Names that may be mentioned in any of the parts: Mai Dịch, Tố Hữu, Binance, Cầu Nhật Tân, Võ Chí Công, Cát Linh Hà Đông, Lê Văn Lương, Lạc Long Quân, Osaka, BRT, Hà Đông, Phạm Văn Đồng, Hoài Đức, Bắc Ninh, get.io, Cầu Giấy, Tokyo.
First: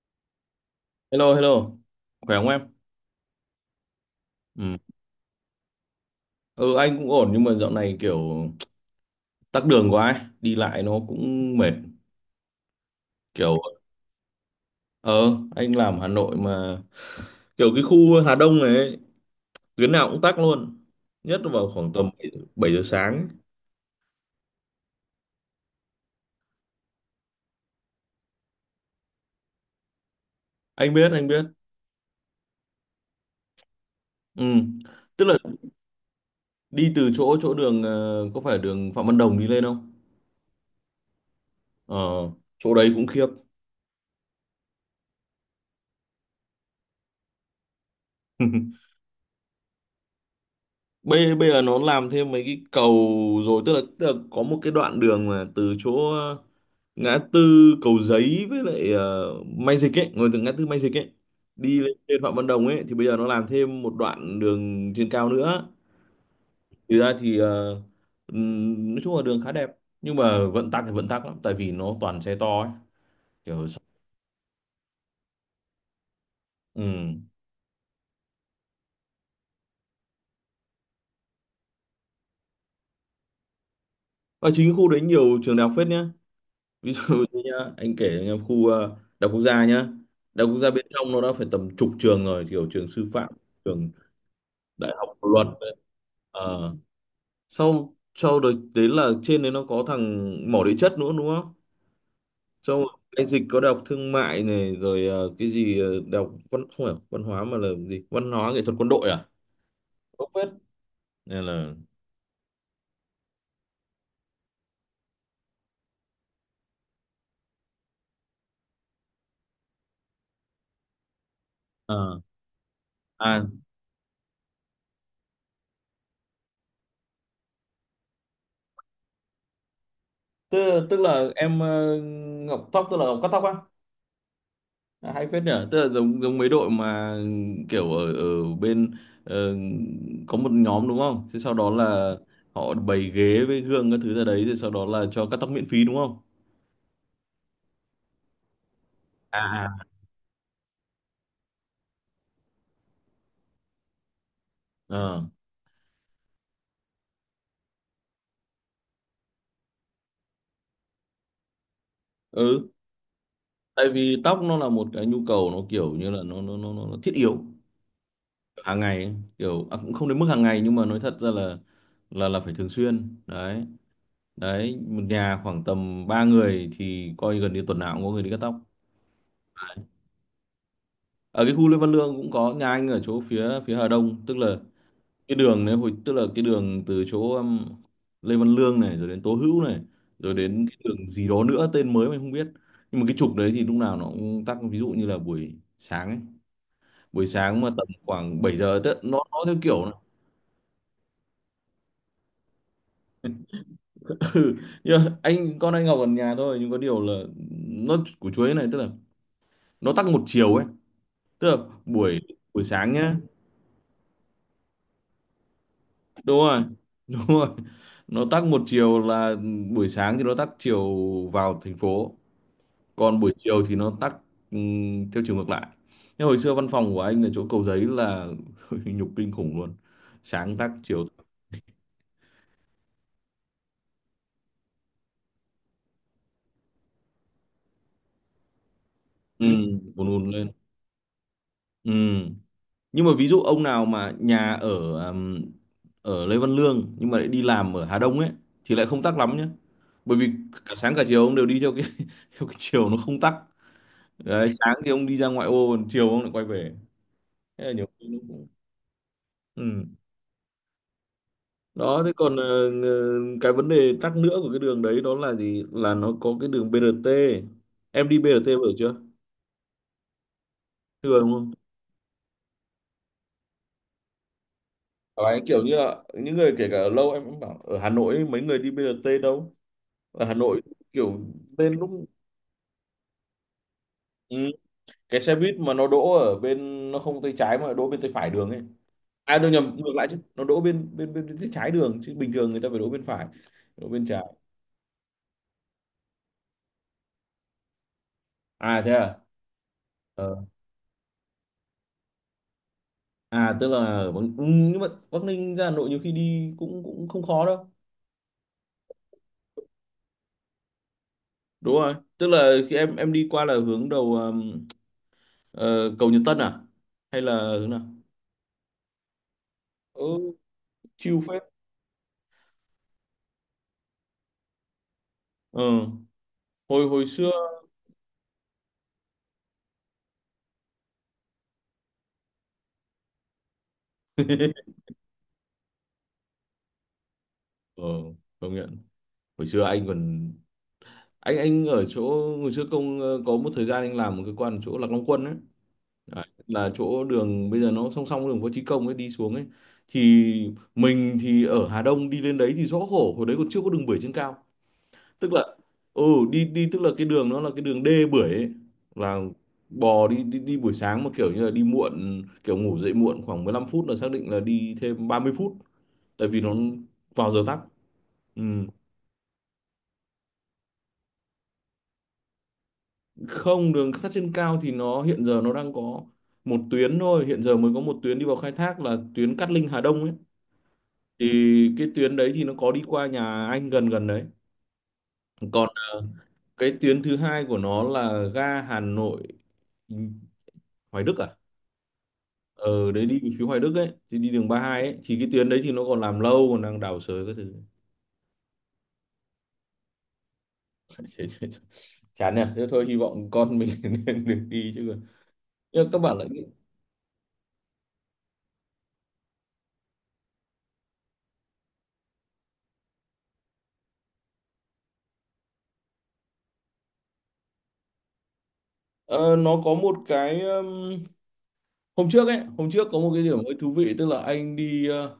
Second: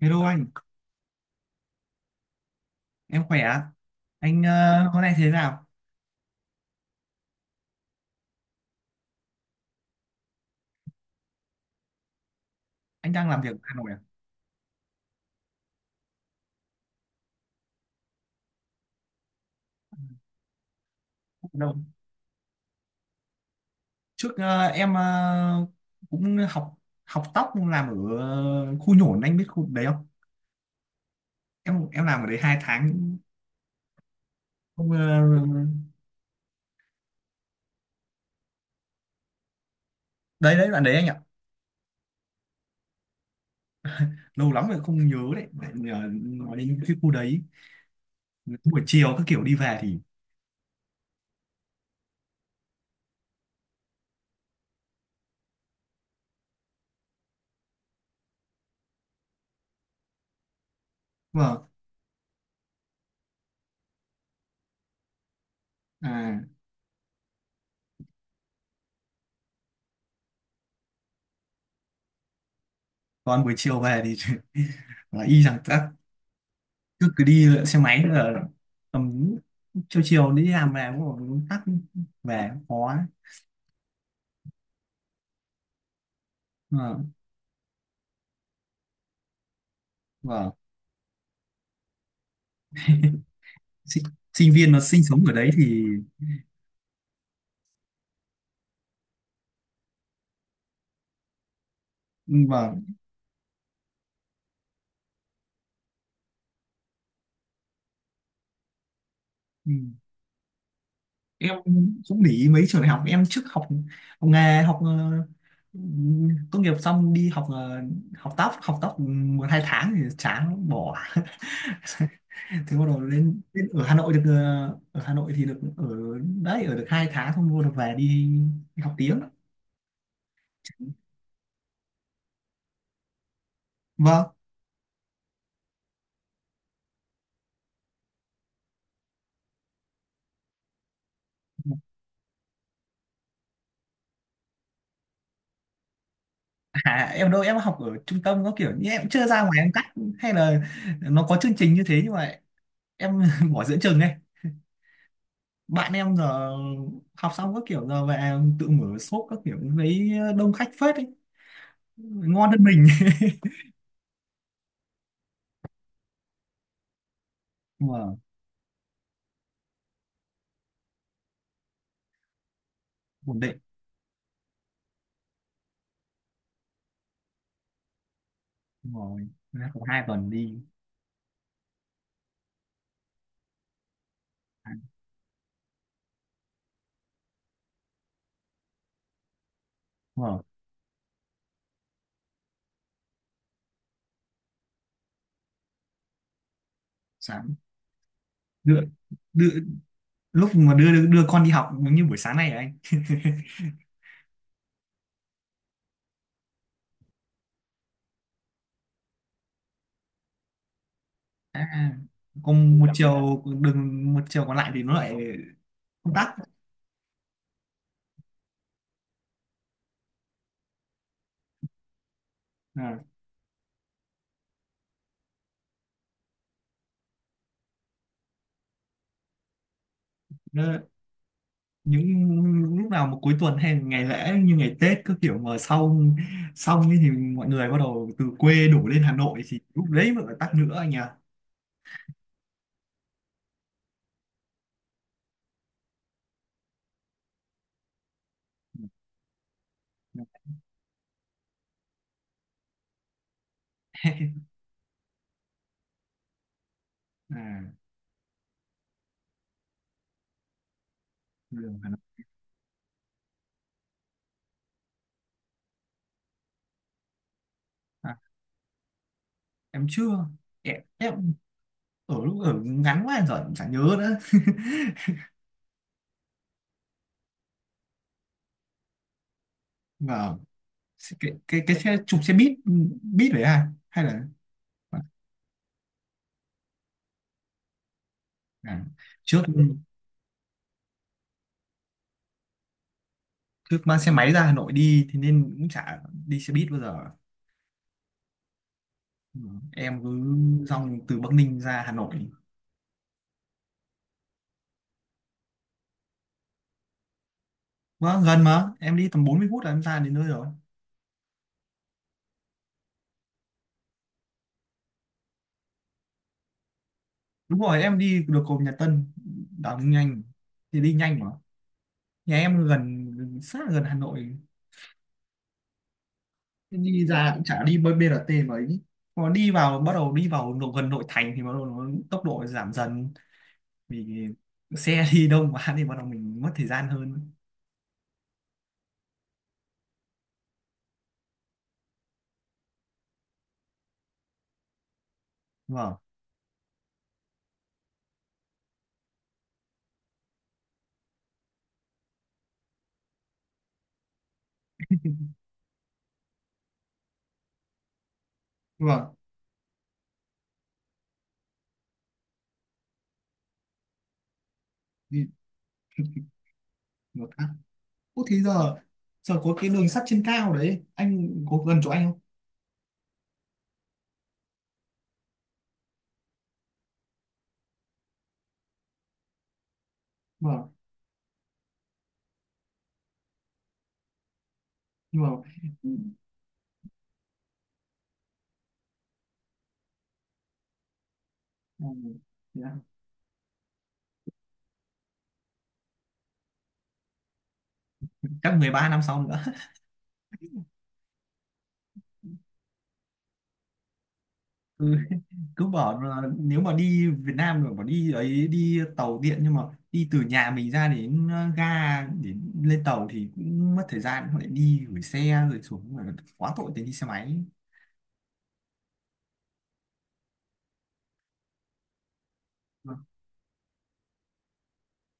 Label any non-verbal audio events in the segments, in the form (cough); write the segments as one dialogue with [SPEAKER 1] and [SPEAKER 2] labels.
[SPEAKER 1] Hello anh,
[SPEAKER 2] Hello, hello. Khỏe không em?
[SPEAKER 1] em khỏe ạ. Anh
[SPEAKER 2] Ừ.
[SPEAKER 1] hôm nay thế nào?
[SPEAKER 2] Ừ, anh cũng ổn nhưng mà dạo này kiểu tắc đường quá ấy. Đi lại nó cũng mệt.
[SPEAKER 1] Anh đang làm việc
[SPEAKER 2] Kiểu,
[SPEAKER 1] ở Hà Nội à?
[SPEAKER 2] ờ, anh làm Hà Nội mà kiểu cái khu Hà Đông này ấy, tuyến nào cũng tắc luôn. Nhất
[SPEAKER 1] Không
[SPEAKER 2] là vào
[SPEAKER 1] đâu?
[SPEAKER 2] khoảng tầm bảy bảy giờ sáng.
[SPEAKER 1] Trước em cũng học học tóc làm ở khu nhổn, anh biết khu đấy không?
[SPEAKER 2] Anh biết, anh biết.
[SPEAKER 1] Em làm ở đấy 2 tháng.
[SPEAKER 2] Ừ.
[SPEAKER 1] Không
[SPEAKER 2] Tức là đi từ chỗ chỗ đường, có phải đường Phạm Văn Đồng đi lên không?
[SPEAKER 1] đấy đấy bạn đấy anh ạ.
[SPEAKER 2] Ờ, chỗ đấy cũng khiếp.
[SPEAKER 1] Lâu lắm rồi không nhớ đấy. Tại vì, nói đến cái khu đấy buổi
[SPEAKER 2] (laughs)
[SPEAKER 1] chiều các kiểu đi về thì
[SPEAKER 2] bây bây giờ nó làm thêm mấy cái cầu rồi, tức là, có một cái đoạn đường mà từ chỗ ngã tư Cầu Giấy với lại Mai Dịch ấy, ngồi từ ngã tư Mai Dịch ấy
[SPEAKER 1] vâng,
[SPEAKER 2] đi lên trên Phạm Văn Đồng ấy thì bây giờ nó làm thêm một đoạn đường trên cao nữa,
[SPEAKER 1] à,
[SPEAKER 2] thì ra thì nói chung là đường khá đẹp nhưng mà vận tắc thì vận tắc lắm tại vì nó toàn xe to ấy,
[SPEAKER 1] còn buổi
[SPEAKER 2] kiểu
[SPEAKER 1] chiều về thì (laughs) là y rằng tắc, cứ
[SPEAKER 2] ừ.
[SPEAKER 1] cứ đi xe máy là tầm chiều chiều đi làm về cũng còn tắc, về khó.
[SPEAKER 2] Ở chính cái khu đấy nhiều trường đại học phết nhá, ví
[SPEAKER 1] Ờ,
[SPEAKER 2] dụ như nhá anh kể cho nhá, khu đại học quốc gia nhá. Đại
[SPEAKER 1] vâng.
[SPEAKER 2] học quốc gia bên trong nó đã phải tầm chục trường rồi, kiểu trường sư phạm, trường
[SPEAKER 1] Sinh, sinh viên nó
[SPEAKER 2] đại
[SPEAKER 1] sinh
[SPEAKER 2] học
[SPEAKER 1] sống ở
[SPEAKER 2] luật,
[SPEAKER 1] đấy thì
[SPEAKER 2] ờ, sau sau đấy, đấy là trên đấy nó có thằng mỏ địa chất nữa đúng không, sau
[SPEAKER 1] vâng,
[SPEAKER 2] rồi cái dịch có đại học thương mại này, rồi cái gì đại học văn, không phải văn hóa mà là gì, văn hóa nghệ thuật quân đội à,
[SPEAKER 1] ừ.
[SPEAKER 2] không biết, nên
[SPEAKER 1] Em
[SPEAKER 2] là
[SPEAKER 1] cũng để ý mấy trường đại học. Em trước học học nghề, học tốt nghiệp xong đi học học tóc, học tóc 1 2 tháng thì chán bỏ.
[SPEAKER 2] ờ,
[SPEAKER 1] (laughs) Thế bắt đầu lên,
[SPEAKER 2] à
[SPEAKER 1] lên ở Hà Nội được ở Hà Nội thì được ở đấy, ở được 2 tháng xong bắt đầu về đi, đi học tiếng.
[SPEAKER 2] tức là em ngọc tóc tức là ngọc cắt tóc á.
[SPEAKER 1] Vâng.
[SPEAKER 2] À, hay phết nhở, tức là giống giống mấy đội mà kiểu ở ở bên ờ, có một nhóm đúng không, thế sau đó là họ bày ghế với gương các thứ ra đấy rồi sau đó là cho cắt tóc miễn phí đúng không,
[SPEAKER 1] À, em đâu, em học ở trung tâm có kiểu như em chưa ra ngoài
[SPEAKER 2] à à,
[SPEAKER 1] em cắt, hay là nó có chương trình như thế nhưng mà em (laughs) bỏ giữa chừng này.
[SPEAKER 2] ờ
[SPEAKER 1] Bạn em giờ học xong các kiểu giờ về tự mở shop các kiểu, lấy đông khách phết ấy, ngon hơn
[SPEAKER 2] ừ,
[SPEAKER 1] mình.
[SPEAKER 2] tại vì tóc nó là một cái nhu cầu, nó kiểu như là nó thiết yếu
[SPEAKER 1] (laughs) Mà
[SPEAKER 2] hàng ngày ấy. Kiểu à, cũng không đến mức hàng ngày nhưng mà nói thật ra là phải thường xuyên
[SPEAKER 1] ổn định
[SPEAKER 2] đấy. Đấy, một nhà khoảng tầm 3 người thì coi gần như tuần nào cũng có người đi cắt tóc.
[SPEAKER 1] rồi, ra khoảng 2 tuần đi.
[SPEAKER 2] Ở cái khu Lê Văn Lương cũng có, nhà anh ở chỗ phía phía Hà Đông, tức là cái đường đấy hồi, tức là cái đường từ chỗ Lê Văn Lương này, rồi đến Tố Hữu này, rồi
[SPEAKER 1] Mở
[SPEAKER 2] đến cái đường gì đó nữa tên mới mình không biết, nhưng mà cái trục đấy thì lúc nào nó cũng tắc, ví dụ như là buổi sáng ấy. Buổi
[SPEAKER 1] sáng,
[SPEAKER 2] sáng mà tầm khoảng 7
[SPEAKER 1] đưa,
[SPEAKER 2] giờ tức nó
[SPEAKER 1] đưa,
[SPEAKER 2] theo kiểu là-
[SPEAKER 1] lúc mà đưa đưa con đi học giống như buổi sáng này rồi anh.
[SPEAKER 2] (laughs) Ừ, nhưng mà anh con anh Ngọc ở nhà thôi nhưng có điều là nó của chuối này, tức là nó tắc một chiều ấy, tức
[SPEAKER 1] (laughs)
[SPEAKER 2] là
[SPEAKER 1] À,
[SPEAKER 2] buổi buổi
[SPEAKER 1] còn một
[SPEAKER 2] sáng nhá.
[SPEAKER 1] chiều đường, một chiều còn lại thì nó lại công tác.
[SPEAKER 2] Đúng rồi, đúng rồi, nó tắc một chiều là buổi sáng thì nó tắc chiều vào thành phố,
[SPEAKER 1] À,
[SPEAKER 2] còn buổi chiều thì nó tắc theo chiều ngược lại. Nhưng hồi xưa văn phòng của anh ở chỗ Cầu Giấy là (laughs) nhục kinh khủng luôn, sáng tắc chiều tắc.
[SPEAKER 1] những lúc nào mà cuối tuần hay ngày lễ như ngày Tết cứ kiểu mà xong xong ấy thì mọi người bắt đầu từ quê đổ lên Hà Nội
[SPEAKER 2] Ừ,
[SPEAKER 1] thì lúc
[SPEAKER 2] buồn
[SPEAKER 1] đấy mới
[SPEAKER 2] buồn
[SPEAKER 1] phải
[SPEAKER 2] lên.
[SPEAKER 1] tắc nữa anh nhỉ.
[SPEAKER 2] Ừ. Nhưng mà ví dụ ông nào mà nhà ở ừm, ở Lê Văn Lương nhưng mà lại đi làm ở Hà Đông ấy thì lại không tắc lắm nhé, bởi vì cả sáng cả chiều ông đều đi theo cái (laughs) theo cái chiều nó không tắc. Đấy,
[SPEAKER 1] (laughs)
[SPEAKER 2] sáng thì ông đi ra ngoại ô còn chiều ông lại quay về, thế là
[SPEAKER 1] À,
[SPEAKER 2] nhiều khi nó cũng ừ.
[SPEAKER 1] đường Hà Nội.
[SPEAKER 2] Đó, thế còn cái vấn đề tắc nữa của cái đường đấy đó là gì, là nó có cái đường BRT. Em
[SPEAKER 1] À,
[SPEAKER 2] đi BRT bao giờ chưa?
[SPEAKER 1] em chưa. em,
[SPEAKER 2] Chưa đúng
[SPEAKER 1] em
[SPEAKER 2] không.
[SPEAKER 1] ở lúc ở ngắn quá rồi em chẳng nhớ nữa.
[SPEAKER 2] Đấy, kiểu như là những người kể cả ở lâu em cũng bảo, ở Hà Nội ấy, mấy người đi BRT đâu. Ở Hà
[SPEAKER 1] Và
[SPEAKER 2] Nội, kiểu
[SPEAKER 1] cái cái
[SPEAKER 2] lên
[SPEAKER 1] cái
[SPEAKER 2] lúc
[SPEAKER 1] xe chụp xe buýt, buýt đấy à hay là
[SPEAKER 2] ừ. Cái xe buýt mà nó đỗ ở bên nó không tay trái, mà đỗ bên tay phải đường ấy,
[SPEAKER 1] à,
[SPEAKER 2] à
[SPEAKER 1] trước
[SPEAKER 2] đâu nhầm ngược lại chứ, nó đỗ bên bên bên bên tay trái đường chứ bình thường người ta phải đỗ bên phải,
[SPEAKER 1] trước
[SPEAKER 2] đỗ
[SPEAKER 1] mang
[SPEAKER 2] bên
[SPEAKER 1] xe
[SPEAKER 2] trái,
[SPEAKER 1] máy ra Hà Nội đi thì nên cũng chả đi xe buýt bao giờ.
[SPEAKER 2] à thế à.
[SPEAKER 1] Ừ, em cứ
[SPEAKER 2] Ờ,
[SPEAKER 1] dòng từ Bắc Ninh ra Hà Nội.
[SPEAKER 2] à tức là ở Bắc... ừ, nhưng mà Bắc Ninh ra Hà Nội nhiều khi đi cũng cũng không khó đâu.
[SPEAKER 1] Vâng, gần mà. Em đi tầm 40 phút là em ra đến nơi rồi.
[SPEAKER 2] Đúng rồi, tức là khi em đi qua là hướng đầu cầu Nhật Tân à hay là
[SPEAKER 1] Đúng
[SPEAKER 2] hướng nào?
[SPEAKER 1] rồi, em đi được cầu Nhật Tân. Đảo nhanh.
[SPEAKER 2] Ừ,
[SPEAKER 1] Thì đi nhanh
[SPEAKER 2] chill
[SPEAKER 1] mà.
[SPEAKER 2] phết.
[SPEAKER 1] Nhà em gần, sát là gần Hà Nội.
[SPEAKER 2] Ờ, hồi
[SPEAKER 1] Đi
[SPEAKER 2] hồi xưa
[SPEAKER 1] ra cũng chả đi bơi BRT mà ấy. Còn đi vào, bắt đầu đi vào nội- gần nội thành thì bắt đầu nó tốc độ giảm dần. Vì
[SPEAKER 2] (laughs)
[SPEAKER 1] xe (laughs) đi đông quá thì bắt đầu mình mất thời gian hơn.
[SPEAKER 2] ờ công nhận. Hồi xưa anh còn anh ở chỗ hồi xưa công có một thời gian anh làm một cái quan ở chỗ Lạc Long Quân ấy.
[SPEAKER 1] Vâng,
[SPEAKER 2] Đấy, là chỗ đường bây giờ nó song song với đường Võ Chí Công ấy đi xuống ấy, thì mình thì ở Hà Đông đi lên đấy thì rõ khổ, hồi đấy còn chưa có đường bưởi trên cao, tức là ừ đi đi tức là cái đường nó là cái đường đê bưởi ấy.
[SPEAKER 1] vâng.
[SPEAKER 2] Là bò đi đi đi buổi sáng mà kiểu như là đi muộn, kiểu ngủ dậy muộn khoảng 15 phút là xác định là đi thêm ba
[SPEAKER 1] Đi
[SPEAKER 2] mươi phút tại vì nó
[SPEAKER 1] một
[SPEAKER 2] vào giờ
[SPEAKER 1] phát.
[SPEAKER 2] tắc.
[SPEAKER 1] Ủa thế
[SPEAKER 2] Ừ.
[SPEAKER 1] giờ, giờ có cái đường sắt trên cao đấy. Anh có gần chỗ anh không?
[SPEAKER 2] Không, đường sắt trên cao thì nó hiện giờ nó đang có một tuyến thôi, hiện giờ mới có một tuyến đi vào khai thác là tuyến Cát Linh Hà Đông ấy,
[SPEAKER 1] Vâng,
[SPEAKER 2] thì cái tuyến đấy thì nó có đi qua nhà anh gần gần đấy.
[SPEAKER 1] nhưng mà...
[SPEAKER 2] Còn cái tuyến thứ hai của nó là ga Hà Nội Hoài Đức à,
[SPEAKER 1] Ừ.
[SPEAKER 2] ờ đấy, đi về phía Hoài Đức ấy thì đi đường 32 ấy, thì cái tuyến đấy thì nó còn làm lâu, còn đang đào xới các thứ.
[SPEAKER 1] Chắc 13 năm sau nữa.
[SPEAKER 2] (laughs) Chán nhỉ, thế thôi hy vọng con mình (laughs) nên được đi
[SPEAKER 1] Ừ.
[SPEAKER 2] chứ còn
[SPEAKER 1] (laughs) Cứ
[SPEAKER 2] nhưng mà các
[SPEAKER 1] bảo là
[SPEAKER 2] bạn lại
[SPEAKER 1] nếu mà đi Việt Nam rồi bảo đi ấy đi tàu điện nhưng mà đi từ nhà mình ra đến ga để lên tàu thì cũng mất thời gian, họ lại đi gửi xe rồi xuống rồi quá tội thì đi xe máy.
[SPEAKER 2] ờ, nó có một cái hôm trước ấy, hôm trước
[SPEAKER 1] Vâng.
[SPEAKER 2] có một cái điểm hơi thú vị, tức là anh đi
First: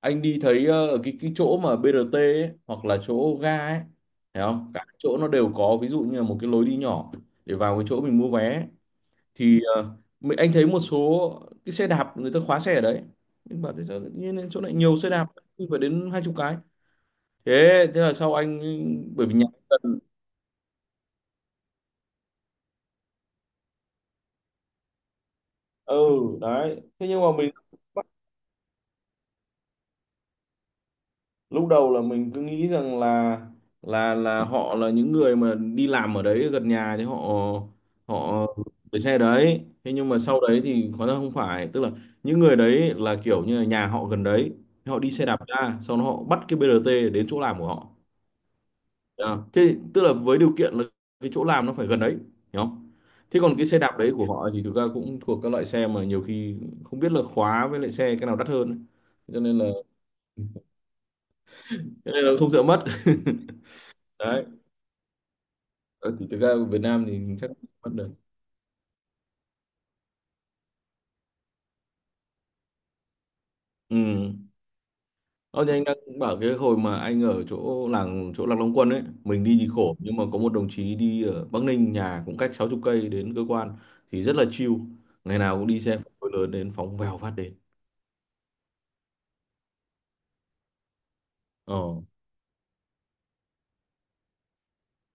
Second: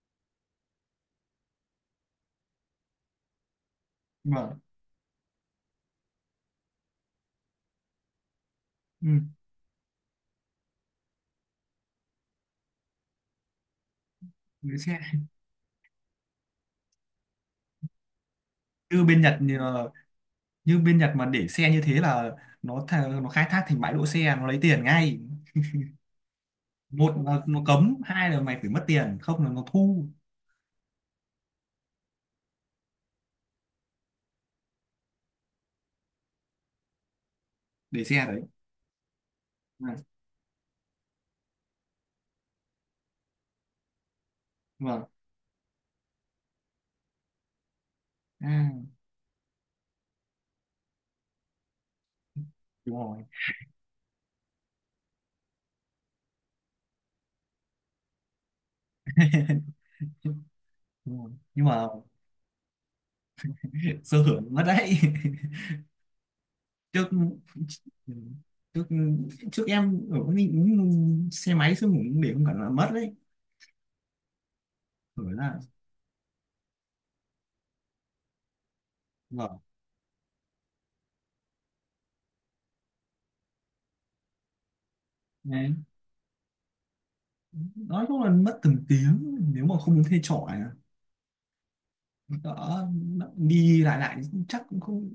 [SPEAKER 2] anh đi thấy ở cái chỗ mà BRT ấy, hoặc là chỗ ga ấy,
[SPEAKER 1] Nhưng
[SPEAKER 2] thấy
[SPEAKER 1] mà
[SPEAKER 2] không cả chỗ nó đều có ví dụ như là một cái lối đi nhỏ để vào cái chỗ mình mua vé,
[SPEAKER 1] ừ,
[SPEAKER 2] thì anh thấy một số cái xe đạp người ta khóa xe ở đấy, nhưng bảo thế sao tự nhiên chỗ này
[SPEAKER 1] gửi
[SPEAKER 2] nhiều
[SPEAKER 1] xe
[SPEAKER 2] xe đạp, phải đến 20 cái, thế thế là sau anh,
[SPEAKER 1] như bên
[SPEAKER 2] bởi vì
[SPEAKER 1] Nhật
[SPEAKER 2] nhà
[SPEAKER 1] như,
[SPEAKER 2] anh
[SPEAKER 1] là-
[SPEAKER 2] gần.
[SPEAKER 1] như bên Nhật mà để xe như thế là nó tha- nó khai thác thành bãi đỗ xe, nó lấy tiền ngay.
[SPEAKER 2] Ừ, đấy, thế
[SPEAKER 1] Một
[SPEAKER 2] nhưng mà
[SPEAKER 1] là
[SPEAKER 2] mình
[SPEAKER 1] nó cấm, hai là mày phải mất tiền, không là nó thu
[SPEAKER 2] lúc đầu là mình cứ nghĩ rằng là họ là những người mà đi làm ở đấy gần nhà thì họ
[SPEAKER 1] để xe
[SPEAKER 2] họ
[SPEAKER 1] đấy.
[SPEAKER 2] để xe đấy, thế
[SPEAKER 1] Vâng.
[SPEAKER 2] nhưng mà sau đấy thì hóa ra không phải, tức là những người đấy là kiểu như là nhà họ gần đấy, họ
[SPEAKER 1] Vâng.
[SPEAKER 2] đi xe đạp ra sau đó họ bắt cái BRT đến chỗ làm của họ.
[SPEAKER 1] À,
[SPEAKER 2] À, thế tức là với điều kiện là cái chỗ làm nó phải gần đấy, hiểu không.
[SPEAKER 1] đúng rồi.
[SPEAKER 2] Thế còn cái xe đạp đấy của họ thì thực ra cũng thuộc các loại xe mà nhiều khi không biết là khóa với lại xe cái nào đắt hơn ấy. Cho nên là,
[SPEAKER 1] (laughs) Đúng rồi. Nhưng mà
[SPEAKER 2] không sợ mất. (laughs)
[SPEAKER 1] (laughs) sơ hở
[SPEAKER 2] Đấy.
[SPEAKER 1] mất đấy.
[SPEAKER 2] Ờ, thì thực ra ở Việt Nam
[SPEAKER 1] (laughs) Trước,
[SPEAKER 2] thì chắc không mất được.
[SPEAKER 1] ừ, trước trước em ở cái xe máy xong cũng để không cẩn là mất đấy
[SPEAKER 2] Ừ.
[SPEAKER 1] rồi là
[SPEAKER 2] Ờ, thì anh đang bảo cái hồi mà anh ở chỗ làng chỗ Lạc Long Quân ấy, mình đi
[SPEAKER 1] vâng
[SPEAKER 2] thì khổ, nhưng mà có một đồng chí đi ở Bắc Ninh nhà cũng cách 60 cây đến cơ quan thì rất là chill, ngày nào cũng
[SPEAKER 1] đấy.
[SPEAKER 2] đi xe phân khối lớn đến phóng vèo phát đến.
[SPEAKER 1] Nói chung là mất từng tiếng nếu mà không thuê trọ này,
[SPEAKER 2] ờ
[SPEAKER 1] đỡ đi lại lại chắc cũng không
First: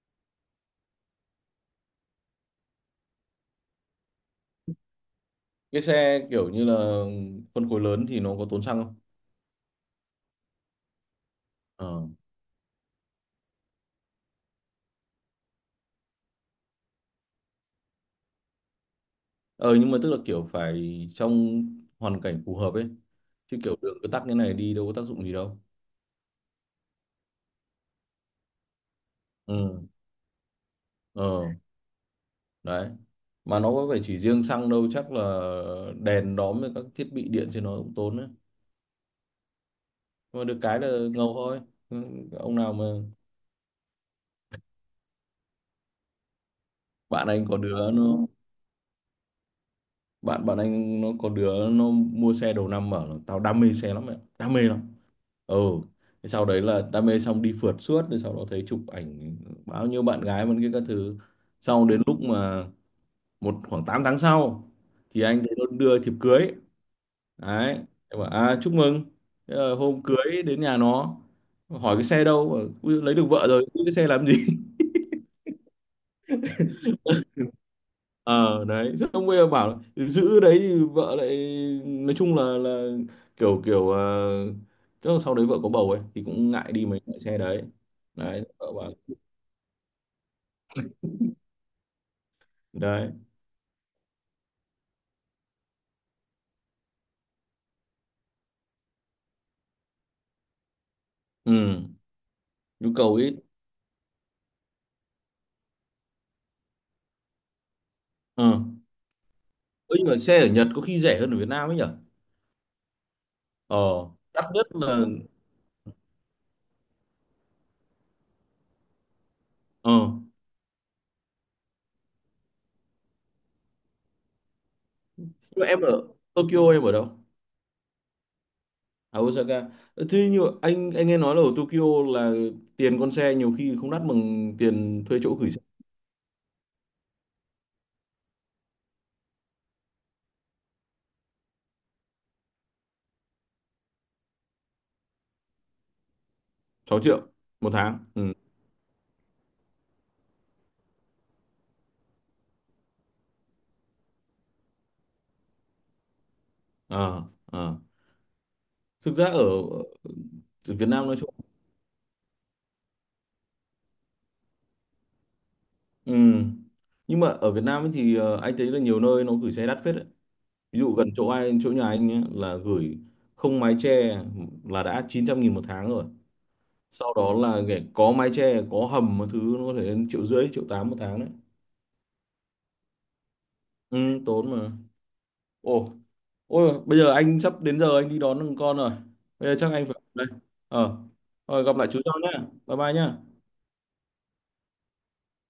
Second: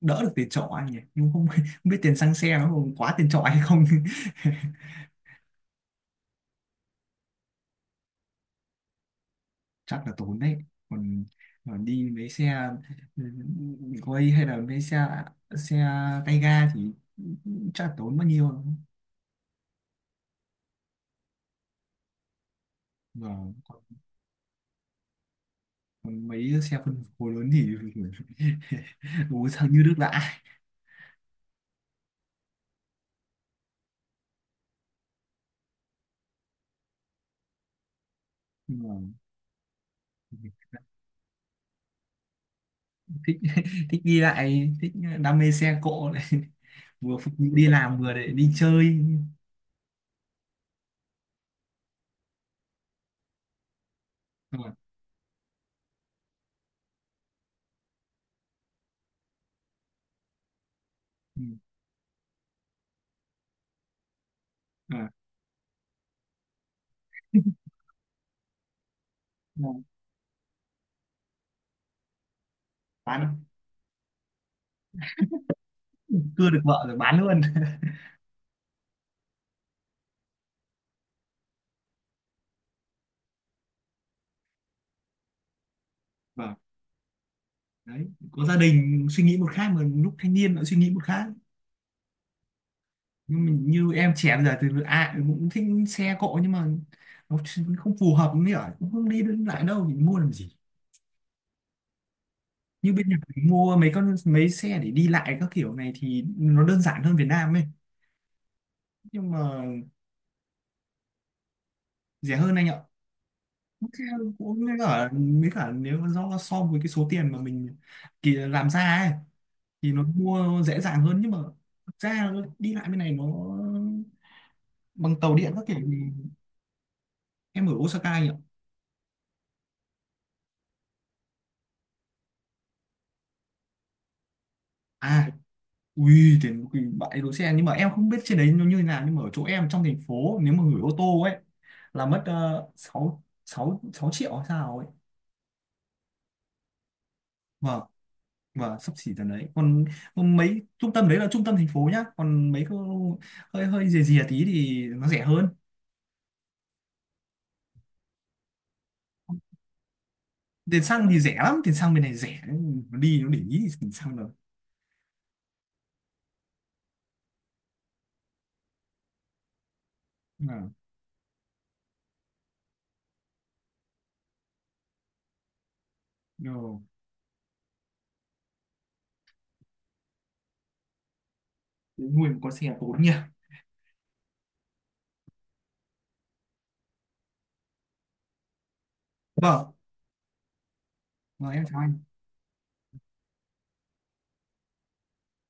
[SPEAKER 1] đỡ được tiền trọ anh nhỉ, nhưng không, (laughs) không biết tiền xăng xe nó còn quá tiền trọ hay không. (laughs)
[SPEAKER 2] cái xe kiểu như là phân khối lớn thì nó có tốn xăng không.
[SPEAKER 1] Chắc là tốn đấy. Còn, còn
[SPEAKER 2] ờ
[SPEAKER 1] đi mấy xe quay hay là mấy xe xe tay ga thì chắc là tốn bao nhiêu.
[SPEAKER 2] ờ nhưng mà tức là kiểu phải trong hoàn cảnh phù hợp ấy,
[SPEAKER 1] Và
[SPEAKER 2] chứ kiểu
[SPEAKER 1] còn,
[SPEAKER 2] đường cứ tắc như này đi đâu có tác dụng gì đâu.
[SPEAKER 1] còn mấy xe phân khối lớn thì (laughs) bố sang như
[SPEAKER 2] Ừ.
[SPEAKER 1] nước lã.
[SPEAKER 2] ờ Đấy, mà nó có phải chỉ riêng xăng đâu, chắc là đèn đóm với các thiết bị điện trên nó cũng tốn đấy,
[SPEAKER 1] Nhưng mà
[SPEAKER 2] nhưng mà được cái là ngầu thôi. Ừ, ông nào mà
[SPEAKER 1] thích đi lại, thích đam mê xe cộ này (laughs) vừa
[SPEAKER 2] bạn
[SPEAKER 1] phục
[SPEAKER 2] anh
[SPEAKER 1] vụ
[SPEAKER 2] có
[SPEAKER 1] đi
[SPEAKER 2] đứa
[SPEAKER 1] làm
[SPEAKER 2] nó,
[SPEAKER 1] vừa để đi chơi.
[SPEAKER 2] bạn bạn anh nó có đứa nó mua xe đầu năm bảo là tao đam mê xe lắm mẹ, đam
[SPEAKER 1] Đúng
[SPEAKER 2] mê
[SPEAKER 1] rồi.
[SPEAKER 2] lắm. Ừ. Thế sau đấy là đam mê xong đi phượt suốt, rồi sau đó thấy chụp ảnh bao nhiêu bạn gái vẫn kia các thứ,
[SPEAKER 1] Ừ.
[SPEAKER 2] sau đến lúc mà một khoảng 8 tháng sau
[SPEAKER 1] À,
[SPEAKER 2] thì anh thấy nó đưa thiệp cưới. Đấy, em bảo à chúc mừng. Thế
[SPEAKER 1] đúng
[SPEAKER 2] là
[SPEAKER 1] rồi.
[SPEAKER 2] hôm cưới đến nhà nó hỏi cái xe đâu, bảo, "Ui, lấy được vợ
[SPEAKER 1] Bán,
[SPEAKER 2] rồi giữ cái xe làm gì." (laughs)
[SPEAKER 1] cưa được vợ rồi bán luôn. (laughs)
[SPEAKER 2] Ờ Đấy, rất ông bây bảo là, giữ đấy thì vợ lại nói chung là kiểu kiểu ờ, chắc là sau đấy vợ có bầu ấy thì cũng
[SPEAKER 1] Vâng,
[SPEAKER 2] ngại đi mấy loại xe đấy.
[SPEAKER 1] đấy, có
[SPEAKER 2] Đấy
[SPEAKER 1] gia
[SPEAKER 2] vợ bảo.
[SPEAKER 1] đình suy nghĩ một khác mà lúc thanh niên lại suy nghĩ một khác.
[SPEAKER 2] Đấy.
[SPEAKER 1] Nhưng mình như em trẻ bây giờ thì ai cũng thích xe cộ nhưng mà nó ch- không phù hợp, mới ở cũng không đi đến lại đâu thì mua làm gì.
[SPEAKER 2] Ừ.
[SPEAKER 1] Như
[SPEAKER 2] Nhu
[SPEAKER 1] bên
[SPEAKER 2] cầu
[SPEAKER 1] Nhật
[SPEAKER 2] ít.
[SPEAKER 1] thì mua mấy con mấy xe để đi lại các kiểu này thì nó đơn giản hơn Việt Nam ấy.
[SPEAKER 2] Ờ ừ.
[SPEAKER 1] Nhưng mà
[SPEAKER 2] Nhưng mà xe ở Nhật có khi rẻ hơn ở Việt Nam ấy nhở.
[SPEAKER 1] rẻ hơn anh ạ. Xe
[SPEAKER 2] ờ Đắt
[SPEAKER 1] cũng
[SPEAKER 2] nhất
[SPEAKER 1] mới
[SPEAKER 2] là.
[SPEAKER 1] cả, mới cả nếu mà do so với cái số tiền mà mình kỳ làm ra ấy thì
[SPEAKER 2] ờ
[SPEAKER 1] nó mua dễ dàng hơn nhưng mà thực ra nó đi lại bên này nó bằng tàu điện
[SPEAKER 2] nhưng
[SPEAKER 1] các
[SPEAKER 2] mà
[SPEAKER 1] kiểu
[SPEAKER 2] em
[SPEAKER 1] thì
[SPEAKER 2] ở Tokyo, em ở đâu?
[SPEAKER 1] em ở Osaka nhỉ.
[SPEAKER 2] À, Osaka. Ờ, thế như anh nghe nói là ở Tokyo là tiền con xe nhiều khi không đắt bằng tiền thuê
[SPEAKER 1] À.
[SPEAKER 2] chỗ gửi xe,
[SPEAKER 1] Ui, tiền quỳ bãi đỗ xe, nhưng mà em không biết trên đấy nó như thế nào nhưng mà ở chỗ em trong thành phố nếu mà gửi ô tô ấy là mất 6 6 6 triệu hay sao ấy.
[SPEAKER 2] 6 triệu một
[SPEAKER 1] Vâng,
[SPEAKER 2] tháng. Ừ.
[SPEAKER 1] vâng, sắp xỉ tầm đấy. Còn, còn mấy trung tâm đấy là trung tâm thành phố nhá, còn mấy cái hơi hơi rìa rìa tí thì nó rẻ hơn.
[SPEAKER 2] ờ ờ Thực ra ở ở
[SPEAKER 1] Tiền
[SPEAKER 2] Việt Nam
[SPEAKER 1] xăng
[SPEAKER 2] nói
[SPEAKER 1] thì
[SPEAKER 2] chung.
[SPEAKER 1] rẻ lắm, tiền xăng bên này rẻ, nó đi nó để ý thì tiền xăng rồi.
[SPEAKER 2] Ừ, nhưng mà ở Việt Nam ấy thì anh thấy là nhiều nơi nó gửi xe đắt phết đấy.
[SPEAKER 1] À,
[SPEAKER 2] Ví dụ gần chỗ anh chỗ nhà anh nhé, là gửi không mái che là đã 900.000 một tháng rồi,
[SPEAKER 1] rồi.
[SPEAKER 2] sau đó là để có mái che có hầm một thứ nó có thể lên triệu rưỡi triệu tám một tháng đấy.
[SPEAKER 1] Nuôi một con xe tốn nhỉ.
[SPEAKER 2] Ừ, tốn mà. Ồ, ôi bây giờ anh sắp đến giờ anh đi đón con rồi, bây giờ
[SPEAKER 1] Vâng,
[SPEAKER 2] chắc anh phải đây. ờ
[SPEAKER 1] vâng
[SPEAKER 2] Rồi
[SPEAKER 1] em
[SPEAKER 2] gặp
[SPEAKER 1] chào
[SPEAKER 2] lại chú
[SPEAKER 1] anh.
[SPEAKER 2] sau nhé, bye bye nhé.